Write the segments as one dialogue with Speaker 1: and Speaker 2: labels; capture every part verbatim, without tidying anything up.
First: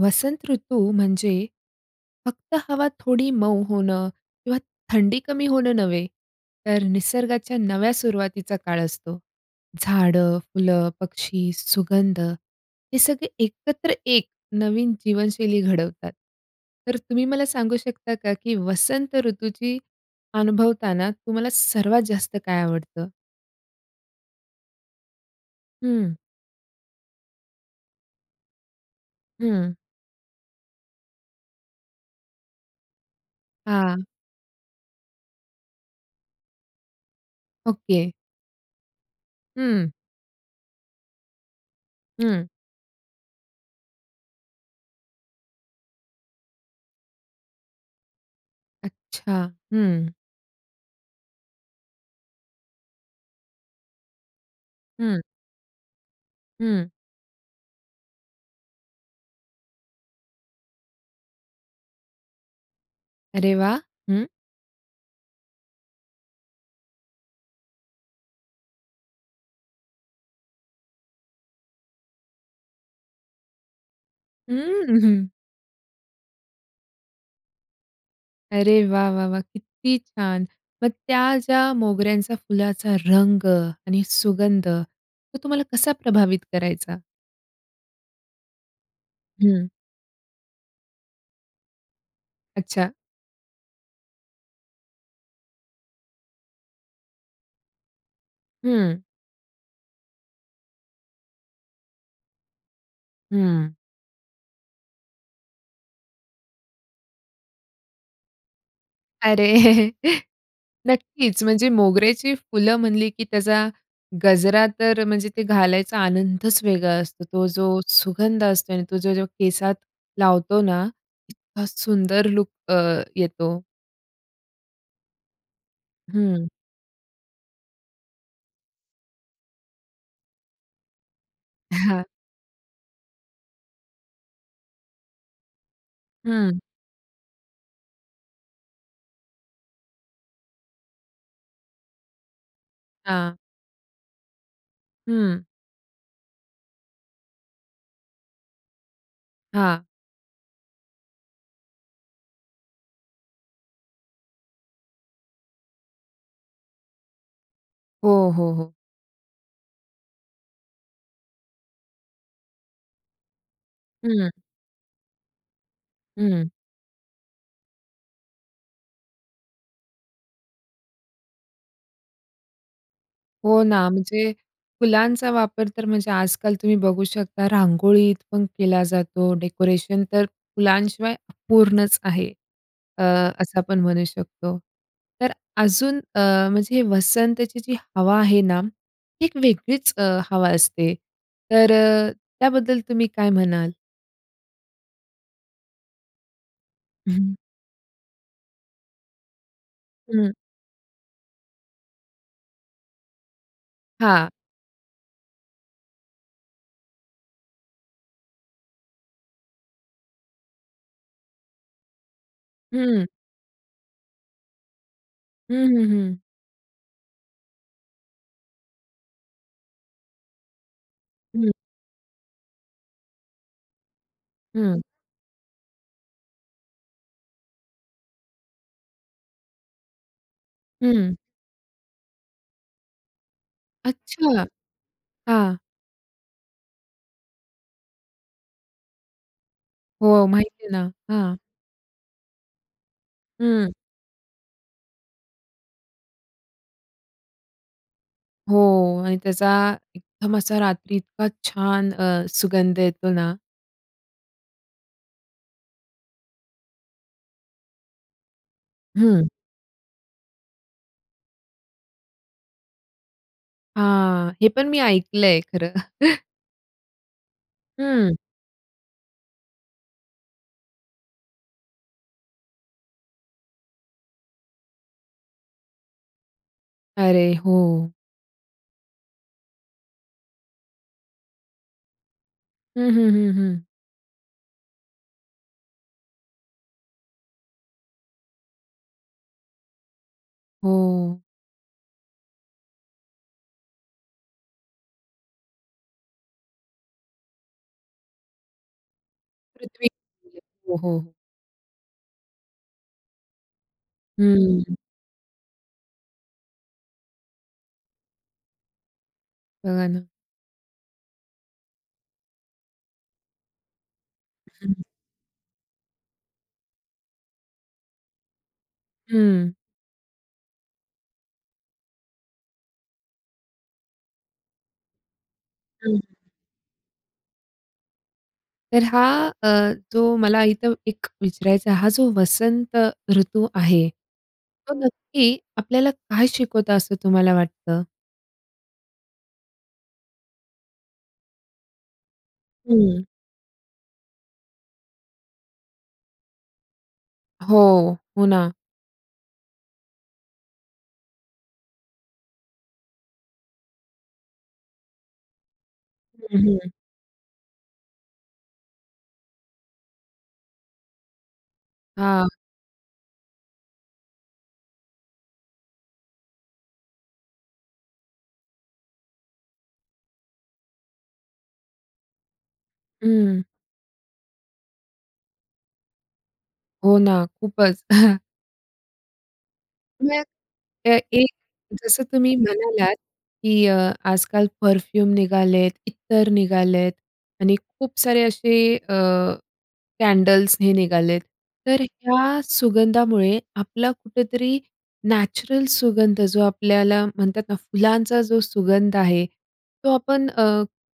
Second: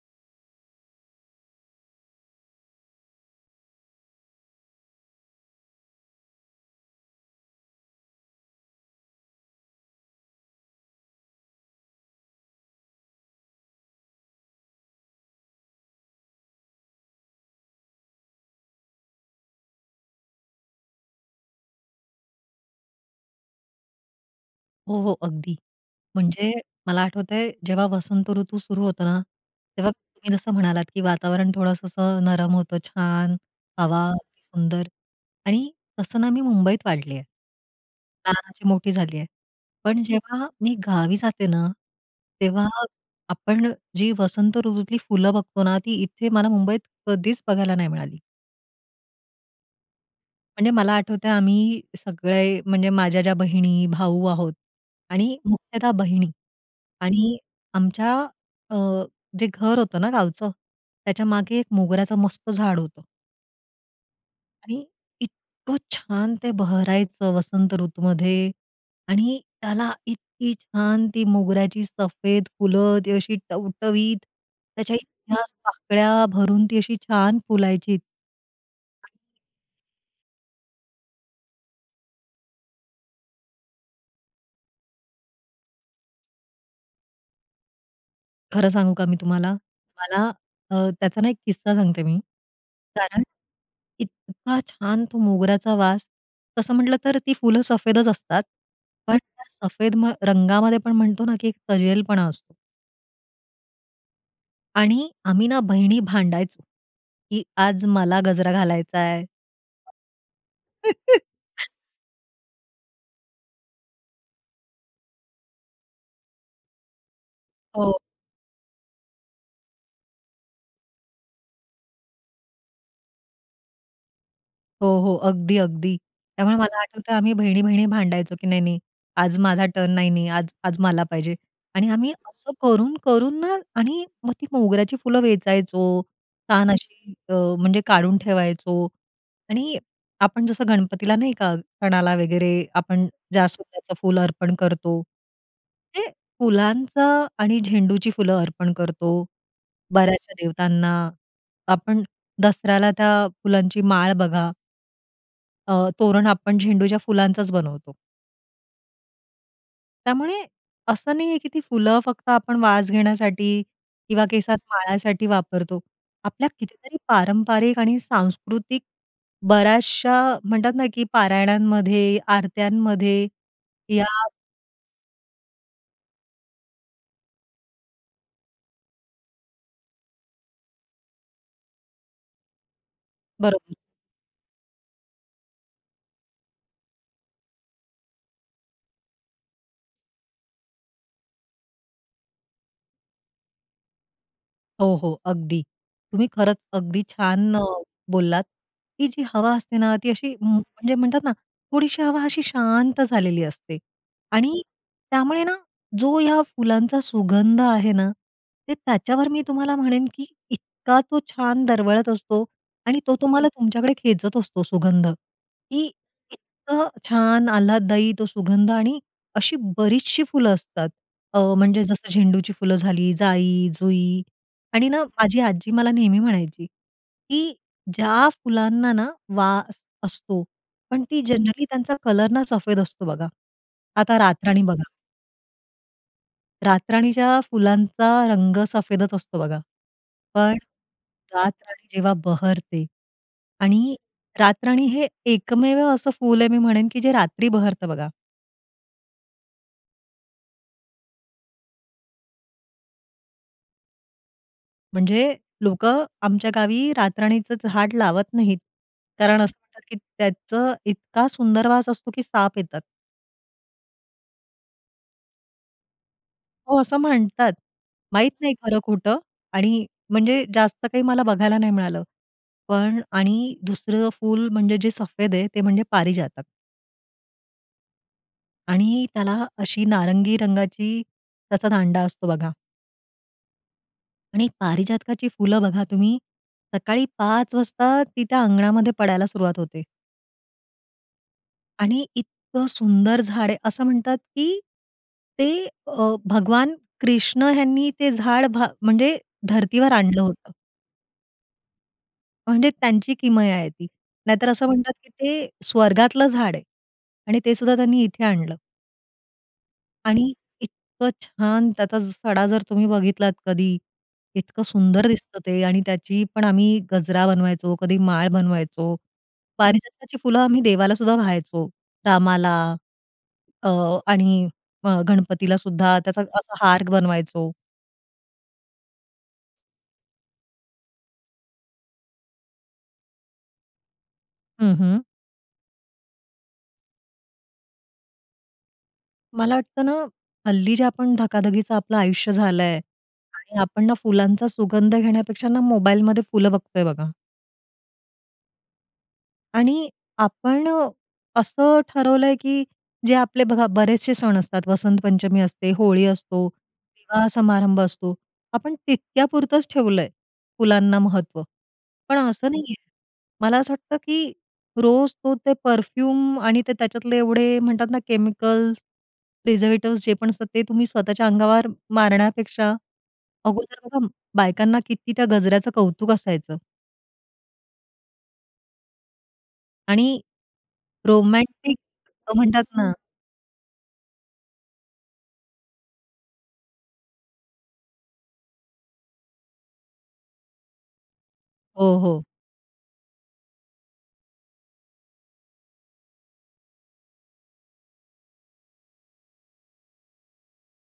Speaker 1: वसंत ऋतू म्हणजे फक्त हवा थोडी मऊ होणं किंवा थंडी कमी होणं नव्हे, तर निसर्गाच्या नव्या सुरुवातीचा काळ असतो. झाडं, फुलं, पक्षी, सुगंध हे सगळे एकत्र एक नवीन जीवनशैली घडवतात. तर तुम्ही मला सांगू शकता, का की वसंत ऋतूची अनुभवताना तुम्हाला सर्वात जास्त काय आवडतं?
Speaker 2: हो, हो, अगदी.
Speaker 1: हं.
Speaker 2: म्हणजे मला आठवतंय, जेव्हा वसंत ऋतू सुरु होतो ना,
Speaker 1: हं.
Speaker 2: तेव्हा तुम्ही जसं म्हणालात, की वातावरण थोडंस असं नरम होतं छान,
Speaker 1: हां.
Speaker 2: हवा अतीसुंदर आणि तसं ना मी मुंबईत वाढली आहे.
Speaker 1: ओके.
Speaker 2: लहानाची मोठी झाली आहे.
Speaker 1: हं.
Speaker 2: पण जेव्हा मी गावी जाते ना,
Speaker 1: हं.
Speaker 2: तेव्हा आपण जी वसंत ऋतूतली फुलं बघतो ना, ती इथे मला मुंबईत कधीच बघायला नाही मिळाली.
Speaker 1: अच्छा, हं.
Speaker 2: म्हणजे मला आठवतंय, आम्ही सगळे म्हणजे माझ्या ज्या बहिणी, भाऊ आहोत
Speaker 1: हं.
Speaker 2: आणि मुख्यतः बहिणी
Speaker 1: हं.
Speaker 2: आणि आमच्या अ, जे घर होतं ना गावचं, त्याच्यामागे एक मोगऱ्याचं मस्त झाड होतं.
Speaker 1: अरे वाह! हं
Speaker 2: आणि इतकं छान ते भरायचं, वसंत ऋतूमध्ये आणि त्याला इतकी छान ती मोगऱ्याची सफेद फुलं, ती अशी टवटवीत, त्याच्या
Speaker 1: हम्म.
Speaker 2: इतक्या पाकळ्या भरून, ती अशी छान फुलायची.
Speaker 1: अरे वाह! वाह! वाह! किती छान! मग त्या ज्या मोगऱ्यांचा फुलाचा रंग आणि सुगंध, तो तुम्हाला कसा प्रभावित करायचा?
Speaker 2: खरं सांगू का मी तुम्हाला?
Speaker 1: हं.
Speaker 2: मला अ, त्याचा ना एक किस्सा सांगते मी,
Speaker 1: अच्छा.
Speaker 2: कारण इतका छान तो मोगऱ्याचा वास, तसं म्हटलं तर ती फुलं सफेदच असतात
Speaker 1: हं.
Speaker 2: पण त्या सफेद म रंगामध्ये पण म्हणतो ना, की एक तजेलपणा असतो.
Speaker 1: हं.
Speaker 2: आणि आम्ही ना बहिणी भांडायचो, की आज मला गजरा घालायचाय.
Speaker 1: अरे, नक्कीच, म्हणजे मोगऱ्याची फुलं म्हणली, की त्याचा गजरा तर म्हणजे ते घालायचा आनंदच वेगळा असतो. तो जो
Speaker 2: हो.
Speaker 1: सुगंध असतो आणि तो जो केसात लावतो ना, इतका सुंदर लूक अ, येतो.
Speaker 2: हो, हो. अगदी, अगदी.
Speaker 1: हं.
Speaker 2: त्यामुळे मला आठवतं आम्ही बहिणी-बहिणी भांडायचो की नाही-नाही, "आज माझा टर्न," "नाही, नाही आज आज मला पाहिजे." आणि
Speaker 1: हां.
Speaker 2: आम्ही असं करून-करून ना आणि मग ती मोगऱ्याची फुलं वेचायचो.
Speaker 1: हं.
Speaker 2: छान अशी अ, म्हणजे काढून ठेवायचो आणि आपण जसं गणपतीला नाही का सणाला वगैरे आपण
Speaker 1: हां.
Speaker 2: जास्वंदच फुलं अर्पण करतो,
Speaker 1: हं.
Speaker 2: ते फुलांचं आणि झेंडूची फुलं अर्पण करतो
Speaker 1: हां.
Speaker 2: बऱ्याचशा देवतांना, आपण दसऱ्याला त्या फुलांची माळ बघा अ, तोरण आपण झेंडूच्या फुलांचाच बनवतो.
Speaker 1: हो, हो, हो.
Speaker 2: त्यामुळे, असं नाहीये की ती फुलं फक्त आपण वास घेण्यासाठी किंवा
Speaker 1: हं.
Speaker 2: केसात माळासाठी वापरतो. आपल्या
Speaker 1: हं.
Speaker 2: कितीतरी पारंपारिक आणि सांस्कृतिक, बऱ्याचशा म्हणतात ना, की पारायणांमध्ये, आरत्यांमध्ये
Speaker 1: हो ना,
Speaker 2: या
Speaker 1: म्हणजे फुलांचा वापर तर म्हणजे आज-काल तुम्ही बघू शकता रांगोळीत पण केला जातो, डेकोरेशन तर फुलांशिवाय अपूर्णच आहे, अ, असं
Speaker 2: बरोबर.
Speaker 1: आपण म्हणू शकतो. तर अजून अ, म्हणजे वसंतची जी हवा आहे ना, एक वेगळीच अ, हवा असते तर अ, त्याबद्दल तुम्ही काय म्हणाल?
Speaker 2: हो, हो, अगदी. तुम्ही खरंच अगदी
Speaker 1: हं.
Speaker 2: छान अ, बोललात. ती जी हवा असते ना ती
Speaker 1: हं.
Speaker 2: अशी म्हणजे म्हणतात ना थोडीशी हवा अशी शांत झालेली असते
Speaker 1: हां.
Speaker 2: आणि त्यामुळे ना जो या फुलांचा सुगंध आहे ना, ते त्याच्यावर मी तुम्हाला म्हणेन, की इतका तो छान दरवळत असतो आणि
Speaker 1: हं.
Speaker 2: तो तुम्हाला तुमच्याकडे खेचत असतो सुगंध,
Speaker 1: हं,
Speaker 2: की
Speaker 1: हं, हं.
Speaker 2: इतकं छान आल्हादायी तो सुगंध आणि अशी बरीचशी फुलं असतात. अ,
Speaker 1: हं.
Speaker 2: म्हणजे जसं झेंडूची फुलं झाली, जाई, जुई
Speaker 1: हं.
Speaker 2: आणि ना माझी आजी मला नेहमी म्हणायची, की ज्या फुलांना ना वास असतो पण
Speaker 1: हं.
Speaker 2: ती जनरली त्यांचा कलर ना सफेद असतो बघा. आता
Speaker 1: अच्छा!
Speaker 2: रातराणी बघा
Speaker 1: हां.
Speaker 2: रातराणीच्या फुलांचा रंग सफेदच असतो बघा.
Speaker 1: हो,
Speaker 2: पण
Speaker 1: माहिती आहे ना. हां.
Speaker 2: रातराणी जेव्हा बहरते
Speaker 1: हं.
Speaker 2: आणि रातराणी हे एकमेव असं फुल आहे मी म्हणेन की जे रात्री बहरतं बघा.
Speaker 1: हो आणि त्याचा एकदम असा रात्री इतका छान अ, सुगंध येतो ना.
Speaker 2: म्हणजे लोकं आमच्या गावी रातराणीचं झाड लावत नाहीत.
Speaker 1: हं.
Speaker 2: कारण असं म्हणतात, की "त्याचं इतका सुंदर वास असतो की साप येतात."
Speaker 1: हां. हे पण मी ऐकलंय खरं.
Speaker 2: हो, असं म्हणतात.
Speaker 1: हं.
Speaker 2: माहीत नाही खरं-खोटं आणि म्हणजे जास्त काही मला बघायला नाही मिळालं. पण आणि दुसरं फुल म्हणजे जे सफेद आहे, ते म्हणजे पारीजातक.
Speaker 1: अरे, हो.
Speaker 2: आणि त्याला अशी नारंगी रंगाची, त्याचा दांडा असतो बघा.
Speaker 1: हं, हं, हं, हं.
Speaker 2: आणि पारिजातकाची फुलं बघा तुम्ही, सकाळी पाच वाजता ती त्या अंगणामध्ये पडायला सुरुवात होते.
Speaker 1: हो.
Speaker 2: आणि इतकं सुंदर झाड आहे, असं म्हणतात, की ते अ, भगवान कृष्ण ह्यांनी ते झाड, भा म्हणजे,
Speaker 1: पृथ्वी.
Speaker 2: धर्तीवर आणलं
Speaker 1: [unintelligible]
Speaker 2: होतं.
Speaker 1: हो, हो.
Speaker 2: म्हणजे त्यांची किमया आहे ती. नाहीतर असं
Speaker 1: हं.
Speaker 2: म्हणतात, की ते स्वर्गातलं झाड आहे. आणि ते सुद्धा त्यांनी इथे आणलं.
Speaker 1: बघा ना.
Speaker 2: आणि इतकं छान त्याचा सडा जर तुम्ही बघितलात कधी, इतकं
Speaker 1: हं.
Speaker 2: सुंदर दिसतं ते आणि त्याची पण आम्ही गजरा बनवायचो, कधी माळ बनवायचो.
Speaker 1: हं.
Speaker 2: पारिजातकाची फुलं आम्ही देवाला सुद्धा वाहायचो. रामाला, अ, आणि अ, गणपतीला सुद्धा,
Speaker 1: हं.
Speaker 2: त्याचा असा हार बनवायचो.
Speaker 1: तर हा अ, जो मला इथं एक विचारायचा आहे हा जो वसंत ऋतू आहे, तो
Speaker 2: हं, हं.
Speaker 1: नक्की आपल्याला काय शिकवतो असं तुम्हाला वाटतं?
Speaker 2: मला वाटतं ना हल्ली जे आपण धकाधकीचं आपलं आयुष्य झालंय
Speaker 1: हं.
Speaker 2: आणि आपण ना फुलांचा सुगंध घेण्यापेक्षा ना मोबाईलमध्ये फुलं बघतोय बघा.
Speaker 1: हो. हो ना.
Speaker 2: आणि आपण अ, असं ठरवलंय की जे आपले बघा बरेचसे सण असतात, वसंतपंचमी असते, होळी असतो,
Speaker 1: हं, हं.
Speaker 2: विवाह समारंभ असतो आपण तितक्या पुरतच ठेवलंय फुलांना महत्त्व. पण
Speaker 1: हां.
Speaker 2: असं नाहीये. मला असं वाटतं की रोज तो ते परफ्यूम आणि ते त्याच्यातले एवढे म्हणतात ना केमिकल्स, प्रिझर्वेटिव्स जे पण असतात ते तुम्ही स्वतःच्या अंगावर मारण्यापेक्षा
Speaker 1: हं.
Speaker 2: अगोदर बघा बायकांना किती त्या गजऱ्याचं कौतुक असायचं.
Speaker 1: हो ना खूपच.
Speaker 2: आणि
Speaker 1: मग अ, एक
Speaker 2: रोमॅन्टिक
Speaker 1: जसं
Speaker 2: अ,
Speaker 1: तुम्ही
Speaker 2: म्हणतात ना
Speaker 1: म्हणालात, की अ, आज-काल परफ्यूम निघाले आहेत, इत्तर निघाले आहेत आणि खूप सारे असे अ, कँडल्स हे निघाले आहेत. तर
Speaker 2: हो, हो.
Speaker 1: ह्या सुगंधामुळे आपला कुठेतरी नॅचरल सुगंध जो आपल्याला म्हणतात ना फुलांचा जो सुगंध आहे तो आपण अ,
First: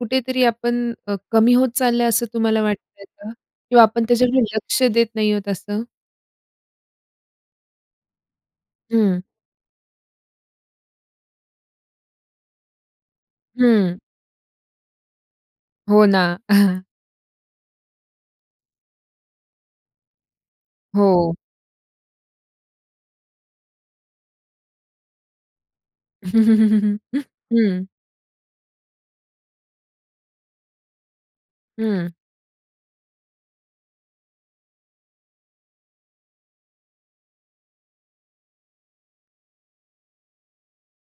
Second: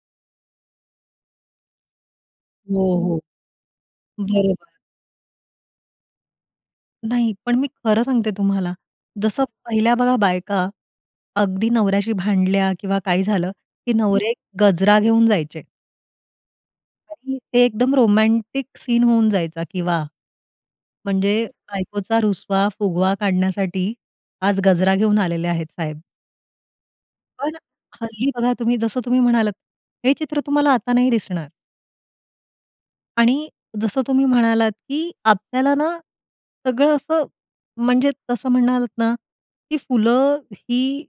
Speaker 1: कुठेतरी आपण अ, कमी होत चालला आहे, असं तुम्हाला वाटत
Speaker 2: हो,
Speaker 1: आहे
Speaker 2: हो.
Speaker 1: का? किंवा आपण त्याच्याकडे
Speaker 2: बरोबर.
Speaker 1: लक्ष देत नाही आहोत असं?
Speaker 2: नाही, पण मी खरं सांगते तुम्हाला,
Speaker 1: हं.
Speaker 2: जसं पहिल्या बघा, बायका अगदी नवऱ्याशी भांडल्या किंवा काही झालं, की
Speaker 1: हं.
Speaker 2: नवरे गजरा घेऊन जायचे.
Speaker 1: हो ना.
Speaker 2: अगदी ते एकदम रोमॅन्टिक सीन होऊन जायचा, की वाह!
Speaker 1: हो.
Speaker 2: म्हणजे बायकोचा रुसवा-फुगवा काढण्यासाठी आज गजरा घेऊन आलेले आहेत साहेब. पण
Speaker 1: हं.
Speaker 2: हल्ली बघा तुम्ही जसं तुम्ही म्हणालात, हे चित्र तुम्हाला आता नाही दिसणार.
Speaker 1: हं.
Speaker 2: आणि जसं तुम्ही म्हणालात, की आपल्याला ना सगळं असं म्हणजे तसं म्हणलात ना, की फुलं ही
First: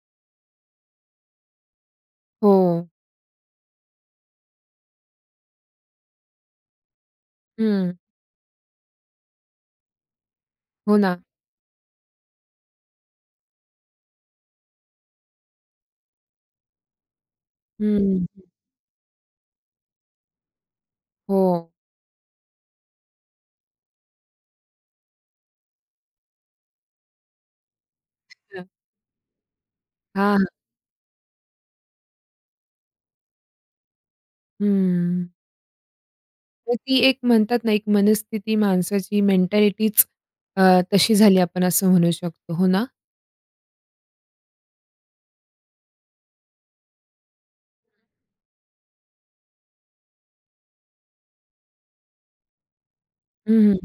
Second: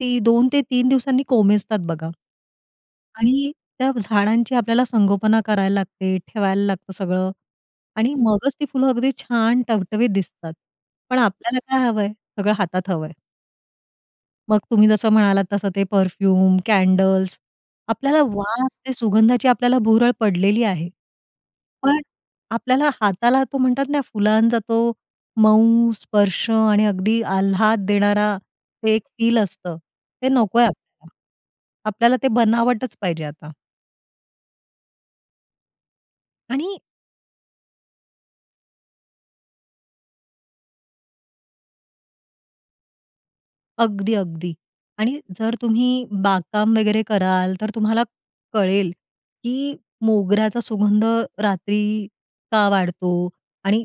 Speaker 2: ती दोन ते तीन दिवसांनी कोमेजतात बघा
Speaker 1: हो.
Speaker 2: आणि त्या झाडांची आपल्याला संगोपना करायला लागते, ठेवायला लागतं सगळं
Speaker 1: हं.
Speaker 2: आणि मगच ती फुलं अगदी छान टवटवीत दिसतात.
Speaker 1: हो
Speaker 2: पण
Speaker 1: ना.
Speaker 2: आपल्याला काय हवंय? सगळं हातात हवंय. मग तुम्ही जसं म्हणालात तसं ते परफ्यूम, कॅडल्स आपल्याला
Speaker 1: हं.
Speaker 2: वास, ते सुगंधाची आपल्याला भुरळ पडलेली आहे.
Speaker 1: हो.
Speaker 2: पण आपल्याला हाताला तो म्हणतात ना, फुलांचा तो मऊ स्पर्श आणि अगदी आल्हाद देणारा
Speaker 1: अच्छा.
Speaker 2: एक फील असतं, ते
Speaker 1: हां, हां.
Speaker 2: नकोय आपल्याला. आपल्याला ते बनावटच पाहिजे आता.
Speaker 1: हम्म. तर
Speaker 2: आणि
Speaker 1: ती एक म्हणतात ना, एक मनस्थिती माणसाची, मेंटॅलिटीच अ, तशी झाली आपण असं म्हणू शकतो. हो ना?
Speaker 2: अगदी, अगदी. आणि जर तुम्ही बागकाम वगैरे कराल, तर तुम्हाला कळेल की मोगऱ्याचा सुगंध रात्री का वाढतो
Speaker 1: हं, हं.
Speaker 2: आणि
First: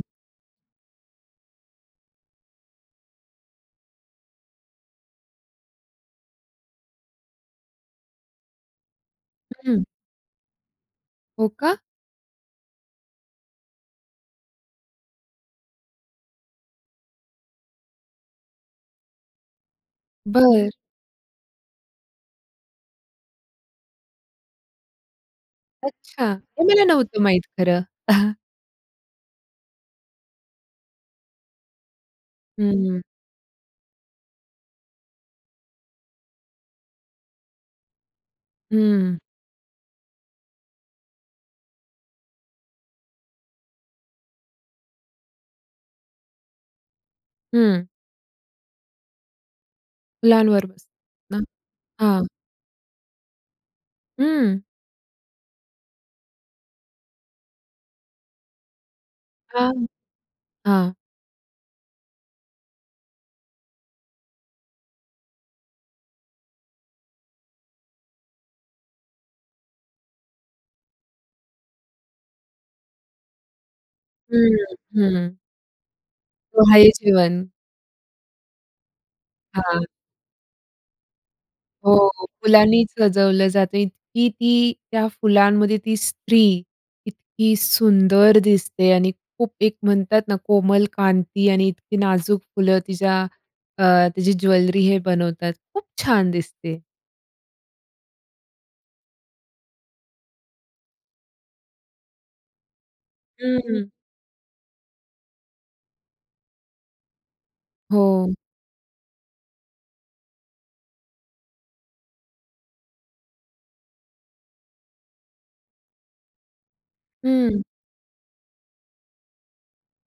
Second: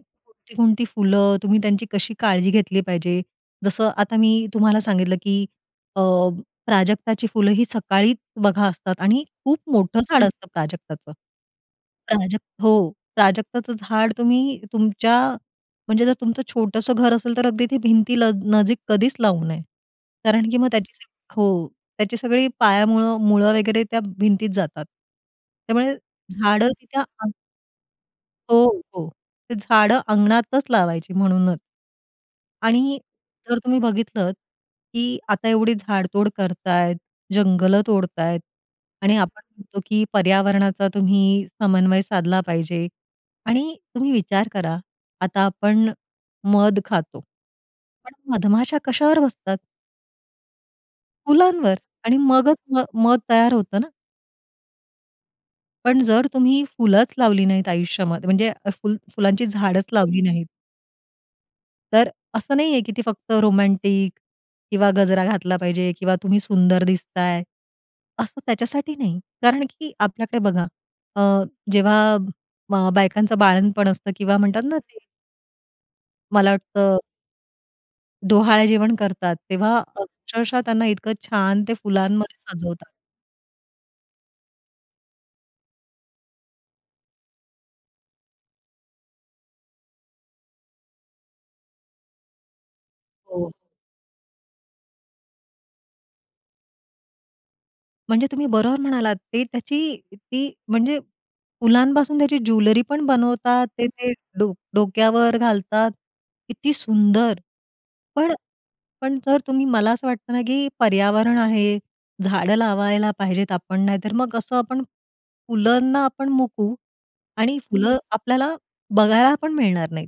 Speaker 2: कोणती फुलं, तुम्ही त्यांची कशी काळजी घेतली पाहिजे? जसं आता मी तुम्हाला सांगितलं, की अ, प्राजक्ताची फुलं ही सकाळी बघा ना, असतात आणि खूप
Speaker 1: हं.
Speaker 2: मोठं झाड असतं प्राजक्ताचं.
Speaker 1: हो का?
Speaker 2: प्राजक हो. प्राजक्ताचं झाड तुम्ही तुमच्या म्हणजे जर तुमचं छोटंसं घर असेल, तर अगदी ते भिंतील नजीक कधीच लावू नये. कारण की मग
Speaker 1: बरं.
Speaker 2: त्याची जी हो, त्याची सगळी पायामुळं, मुळं वगैरे त्या भिंतीत जातात. त्यामुळे
Speaker 1: अच्छा, हे
Speaker 2: झाडं
Speaker 1: मला
Speaker 2: तिथे
Speaker 1: नव्हतं
Speaker 2: आणि
Speaker 1: माहीत खरं. अहं.
Speaker 2: हो, हो. ते झाडं अंगणातच लावायची म्हणूनच. आणि
Speaker 1: हं.
Speaker 2: जर तुम्ही बघितलंत, की आता एवढी झाडतोड करतायेत, जंगलं तोडतायेत आणि
Speaker 1: हं.
Speaker 2: आपण म्हणतो, की पर्यावरणाचा तुम्ही समन्वय साधला पाहिजे आणि तुम्ही विचार करा, आता आपण मध खातो.
Speaker 1: हं.
Speaker 2: पण मधमाशा कशावर बसतात?
Speaker 1: फुलांवर बसतात ना
Speaker 2: फुलांवर? आणि
Speaker 1: हां.
Speaker 2: मगच अ, म मध तयार होतं ना.
Speaker 1: हं.
Speaker 2: पण जर तुम्ही फुलंच लावली नाहीत आयुष्यामध्ये म्हणजे फुल फुलांची
Speaker 1: हां,
Speaker 2: झाडचं लावली नाहीत
Speaker 1: हां.
Speaker 2: तर अ, असं नाही आहे, की ती फक्त रोमॅन्टिक किंवा गजरा घातला पाहिजे किंवा तुम्ही सुंदर दिसताय, असं त्याच्यासाठी नाही. कारण की आपल्याकडे बघा अ, जेव्हा अ, बायकांचं बाळंतपण असतं किंवा
Speaker 1: हं,
Speaker 2: म्हणतात ना ते
Speaker 1: हं. हं.
Speaker 2: मला
Speaker 1: डोहाळे
Speaker 2: वाटतं
Speaker 1: जेवण.
Speaker 2: डोहाळे जेवण करतात, तेव्हा
Speaker 1: हां.
Speaker 2: अक्षरशः त्यांना इतकं छान ते
Speaker 1: हो,
Speaker 2: फुलांमध्ये
Speaker 1: फुलांनी
Speaker 2: सजवतात.
Speaker 1: सजवलं जातं. इतकी ती त्या फुलांमध्ये ती स्त्री इतकी सुंदर दिसते आणि खूप एक म्हणतात ना, कोमल कांती आणि इतकी नाजूक फुलं तिच्या
Speaker 2: हो.
Speaker 1: अ, तिची ज्वेलरी हे बनवतात, खूप छान दिसते.
Speaker 2: म्हणजे तुम्ही बरोबर म्हणालात, ते त्याची ती म्हणजे फुलांपासून त्याची ज्वेलरी पण
Speaker 1: हं,
Speaker 2: बनवतात. ते
Speaker 1: हं.
Speaker 2: ते डो डोक्यावर घालतात, किती सुंदर. पण
Speaker 1: हो.
Speaker 2: पण जर तुम्ही मला असं वाटतं ना की पर्यावरण आहे, झाडं लावायला पाहिजेत आपण, नाही तर मग असं आपण फुलांना आपण मुकू आणि
Speaker 1: हं.
Speaker 2: फुलं आपल्याला बघायला पण मिळणार नाहीत.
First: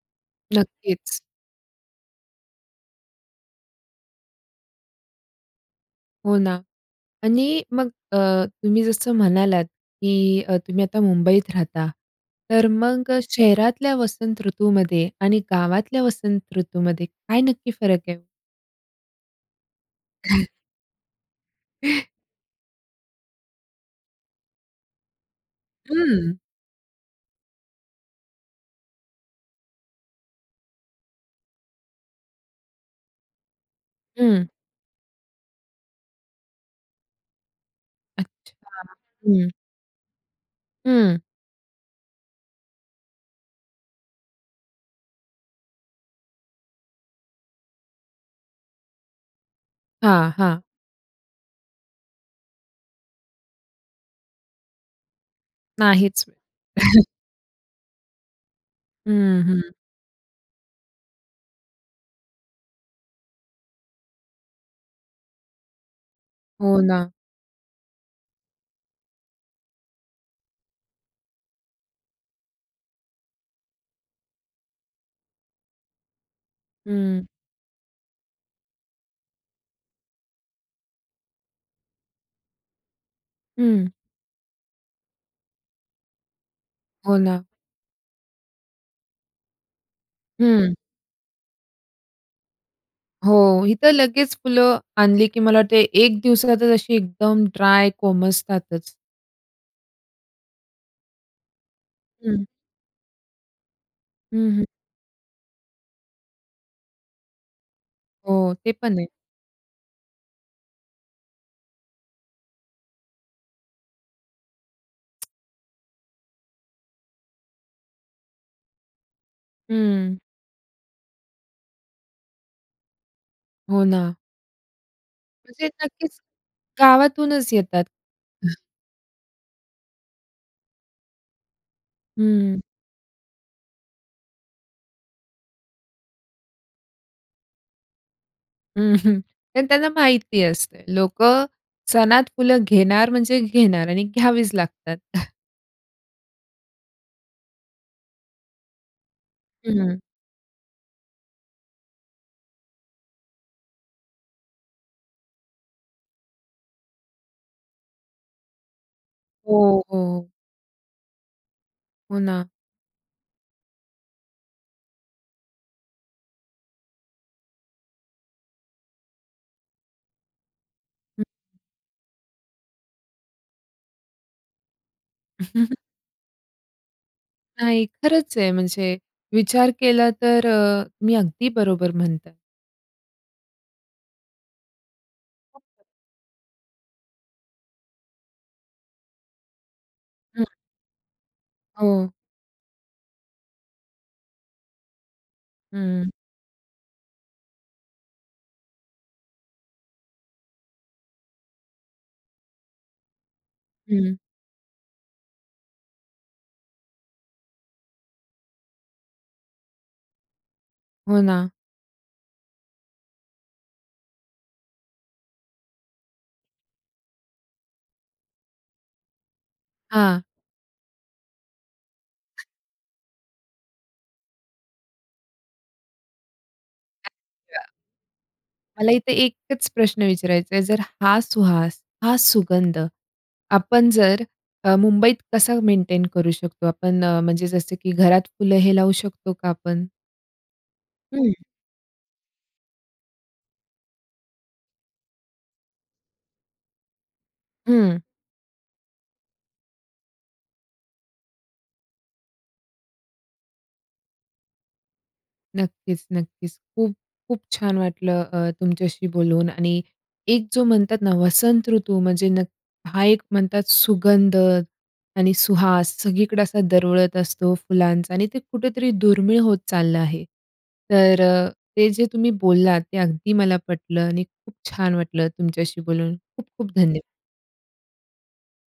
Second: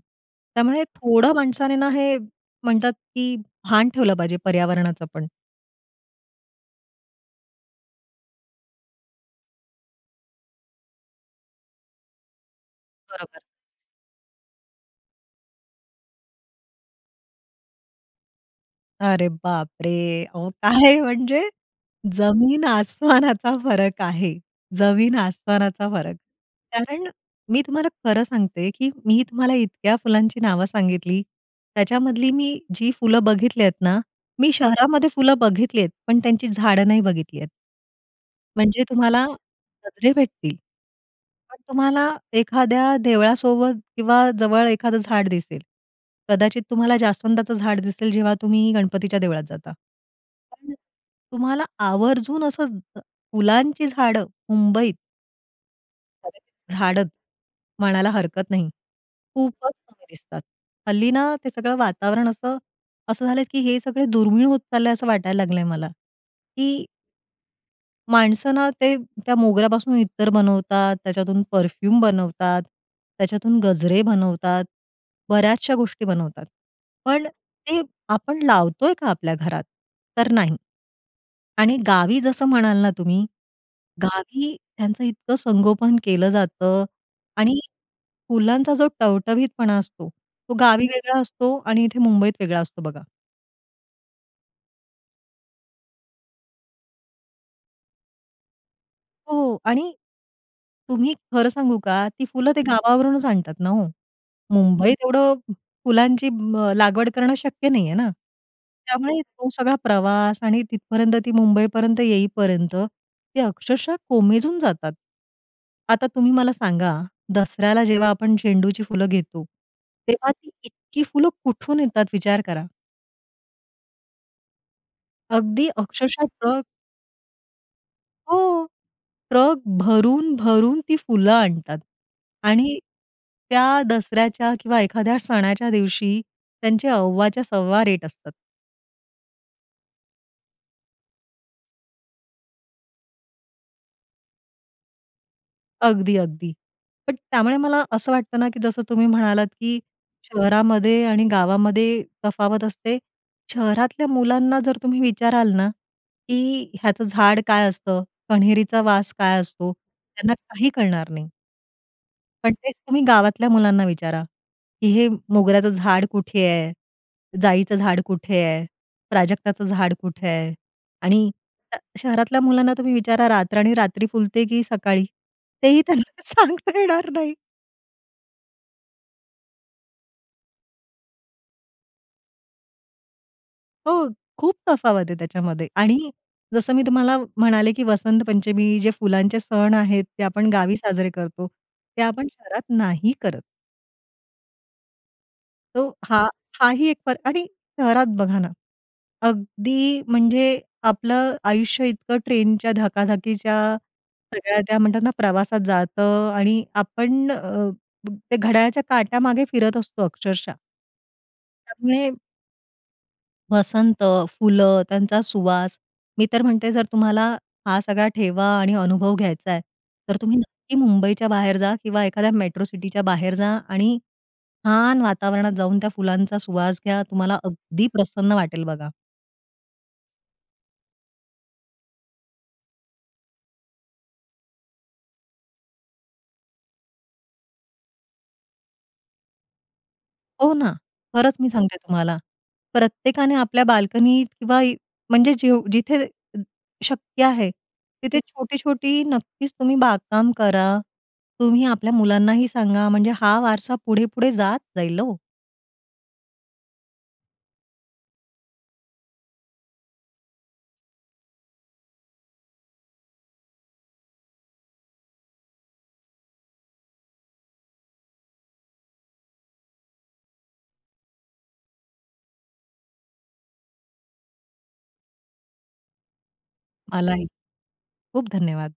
Speaker 2: त्यामुळे
Speaker 1: नक्कीच.
Speaker 2: थोडं माणसाने ना, हे म्हणतात की भान ठेवलं पाहिजे पर्यावरणाचं पण.
Speaker 1: हो ना आणि मग अ, तुम्ही जसं म्हणालात, की अ, तुम्ही आता मुंबईत राहता तर मग अ,
Speaker 2: बरोबर.
Speaker 1: शहरातल्या वसंत ऋतूमध्ये आणि गावातल्या वसंत ऋतूमध्ये काय नक्की फरक आहे?
Speaker 2: अरे बापरे! अहो, काय म्हणजे? जमीन-आसमानाचा फरक आहे. जमीन आसमानाचा फरक.
Speaker 1: हं.
Speaker 2: कारण मी तुम्हाला खरं सांगते, की मी तुम्हाला इतक्या फुलांची नावं सांगितली. त्याच्यामधली मी जी फुलं बघितली आहेत ना,
Speaker 1: हं.
Speaker 2: मी शहरामध्ये फुलं बघितली आहेत पण त्यांची झाडं नाही बघितली आहेत.
Speaker 1: अच्छा,
Speaker 2: म्हणजे तुम्हाला
Speaker 1: हं.
Speaker 2: गजरे भेटतील.
Speaker 1: हं.
Speaker 2: पण तुम्हाला एखाद्या देवळासोबत किंवा जवळ एखाद झाड दिसेल. कदाचित तुम्हाला जास्वंदाचं झाड दिसेल जेव्हा तुम्ही गणपतीच्या देवळात जाता.
Speaker 1: हां, हां.
Speaker 2: पण तुम्हाला आवर्जून असं ज फुलांची झाडं मुंबईत
Speaker 1: नाहीच.
Speaker 2: [unintelligible] झाडत म्हणायला हरकत नाही.
Speaker 1: हं, हं.
Speaker 2: खूपच कमी दिसतात. हल्ली ना, ते सगळं वातावरण असं असं झालंय, की हे सगळे दुर्मिळ होत चाललंय असं वाटायला लागलंय मला,
Speaker 1: हो
Speaker 2: की
Speaker 1: ना.
Speaker 2: माणसं ना ते त्या मोगऱ्यापासून इत्तर बनवतात, त्याच्यातून परफ्यूम बनवतात, त्याच्यातून गजरे बनवतात, बऱ्याचशा गोष्टी बनवतात. पण
Speaker 1: हं.
Speaker 2: ते आपण लावतोय का आपल्या घरात? तर नाही. आणि गावी जसं म्हणाल ना तुम्ही,
Speaker 1: हं.
Speaker 2: गावी त्यांचं इतकं संगोपन केलं जातं
Speaker 1: हो ना.
Speaker 2: आणि फुलांचा जो टवटवीतपणा असतो, तो
Speaker 1: हं.
Speaker 2: गावी वेगळा असतो आणि इथे मुंबईत वेगळा असतो बघा.
Speaker 1: हो. इथं लगेच फुलं आणली, की मला वाटत एक दिवसातच अशी एकदम ड्राय कोमेजतातच.
Speaker 2: हो, हो. आणि तुम्ही खरं सांगू का, ती
Speaker 1: हं.
Speaker 2: फुलं ते गावावरूनच आणतात ना हो.
Speaker 1: हं, हं.
Speaker 2: मुंबईत एवढं फुलांची मग लागवड करणं शक्य नाहीये ना,
Speaker 1: हो, ते पण आहे.
Speaker 2: त्यामुळे तो सगळा प्रवास आणि तिथपर्यंत ती मुंबई पर्यंत येईपर्यंत ते अक्षरशः कोमेजून जातात. आता तुम्ही मला सांगा, दसऱ्याला जेव्हा आपण झेंडूची फुलं घेतो,
Speaker 1: हं.
Speaker 2: तेव्हा ती इतकी फुलं कुठून येतात विचार करा.
Speaker 1: हो ना. म्हणजे
Speaker 2: अगदी
Speaker 1: नक्कीच
Speaker 2: अक्षरशः ट्रक
Speaker 1: गावातूनच येतात.
Speaker 2: हो. ट्रक भरून-भरून ती फुलं आणतात
Speaker 1: हं.
Speaker 2: आणि त्या दसऱ्याच्या किंवा एखाद्या सणाच्या दिवशी त्यांचे अव्वाच्या सव्वा रेट असतात.
Speaker 1: अं, कारण त्यांना माहिती असतं, लोकं सणात फुलं घेणार म्हणजे घेणार आणि घ्यावीच लागतात.
Speaker 2: अगदी, अगदी. पण त्यामुळे मला असं वाटतं ना, की जसं तुम्ही म्हणालात की
Speaker 1: हं.
Speaker 2: शहरामध्ये आणि गावामध्ये तफावत असते. शहरातल्या मुलांना जर तुम्ही विचाराल ना, की ह्याचं झाड काय असतं? कन्हेरीचा वास काय असतो?
Speaker 1: हो, हो.
Speaker 2: त्यांना काही कळणार नाही.
Speaker 1: हो ना.
Speaker 2: पण तेच तुम्ही गावातल्या मुलांना विचारा, की हे मोगऱ्याचं झाड कुठे आहे? जाईचं झाड कुठे आहे? प्राजक्ताचं झाड कुठे आहे?
Speaker 1: हं.
Speaker 2: आणि श शहरातल्या मुलांना तुम्ही विचारा, रातराणी रात्री फुलते की सकाळी? तेही त्यांना सांगता येणार नाही.
Speaker 1: नाही, खरंच आहे, म्हणजे विचार केला तर अ, तुम्ही अगदी बरोबर म्हणताय.
Speaker 2: हो, खूप तफावत आहे त्याच्यामध्ये.
Speaker 1: मस्त.
Speaker 2: आणि जसं मी तुम्हाला म्हणाले, की वसंत पंचमी जे फुलांचे सण आहेत. ते
Speaker 1: हं.
Speaker 2: आपण गावी साजरे करतो. ते
Speaker 1: हो.
Speaker 2: आपण शहरात नाही करत. तो
Speaker 1: हं.
Speaker 2: हा हा ही एक फरक आणि शहरात बघा ना, अगदी म्हणजे आपलं आयुष्य इतकं ट्रेनच्या धकाधकीच्या
Speaker 1: हं.
Speaker 2: सगळ्या त्या म्हणतात ना, प्रवासात जातं आणि आपण अ, ते घड्याळाच्या काट्यामागे फिरत असतो अक्षरशः!
Speaker 1: हो ना.
Speaker 2: त्यामुळे वसंत, फुलं, त्यांचा सुवास. मी तर म्हणते जर तुम्हाला, हा सगळा ठेवा आणि अनुभव घ्यायचाय, तर
Speaker 1: हां.
Speaker 2: तुम्ही नक्की मुंबईच्या बाहेर जा किंवा एखाद्या मेट्रो सिटीच्या बाहेर जा आणि छान वातावरणात जाऊन त्या फुलांचा सुवास घ्या, तुम्हाला
Speaker 1: या
Speaker 2: अगदी प्रसन्न वाटेल बघा.
Speaker 1: मला इथे एकच प्रश्न विचारायचाय जर हा सुहास, हा सुगंध, आपण जर अ, मुंबईत कसा मेंटेन करू शकतो आपण अ, म्हणजे जसं की घरात फुलं हे लावू शकतो का आपण?
Speaker 2: हो ना.
Speaker 1: हं.
Speaker 2: खरंच मी सांगते तुम्हाला प्रत्येकाने आपल्या बाल्कनी किंवा म्हणजे जेव्ह जिथे शक्य आहे,
Speaker 1: हं.
Speaker 2: तिथे छोटी-छोटी नक्कीच तुम्ही बागकाम करा. तुम्ही आपल्या मुलांनाही सांगा म्हणजे हा वारसा पुढे-पुढे जात जाईल हो.
Speaker 1: नक्कीच, नक्कीच. खूप खूप छान वाटलं अ, तुमच्याशी बोलून आणि एक जो म्हणतात ना, वसंत ऋतू म्हणजे नक हा एक म्हणतात सुगंध आणि सुहास सगळीकडे असा दरवळत असतो फुलांचा आणि ते कुठेतरी दुर्मिळ होत चाललं आहे. तर अ, ते जे तुम्ही बोललात ते अगदी मला पटलं आणि खूप छान वाटलं तुमच्याशी बोलून. खूप-खूप धन्यवाद.
Speaker 2: मलाही. खूप धन्यवाद.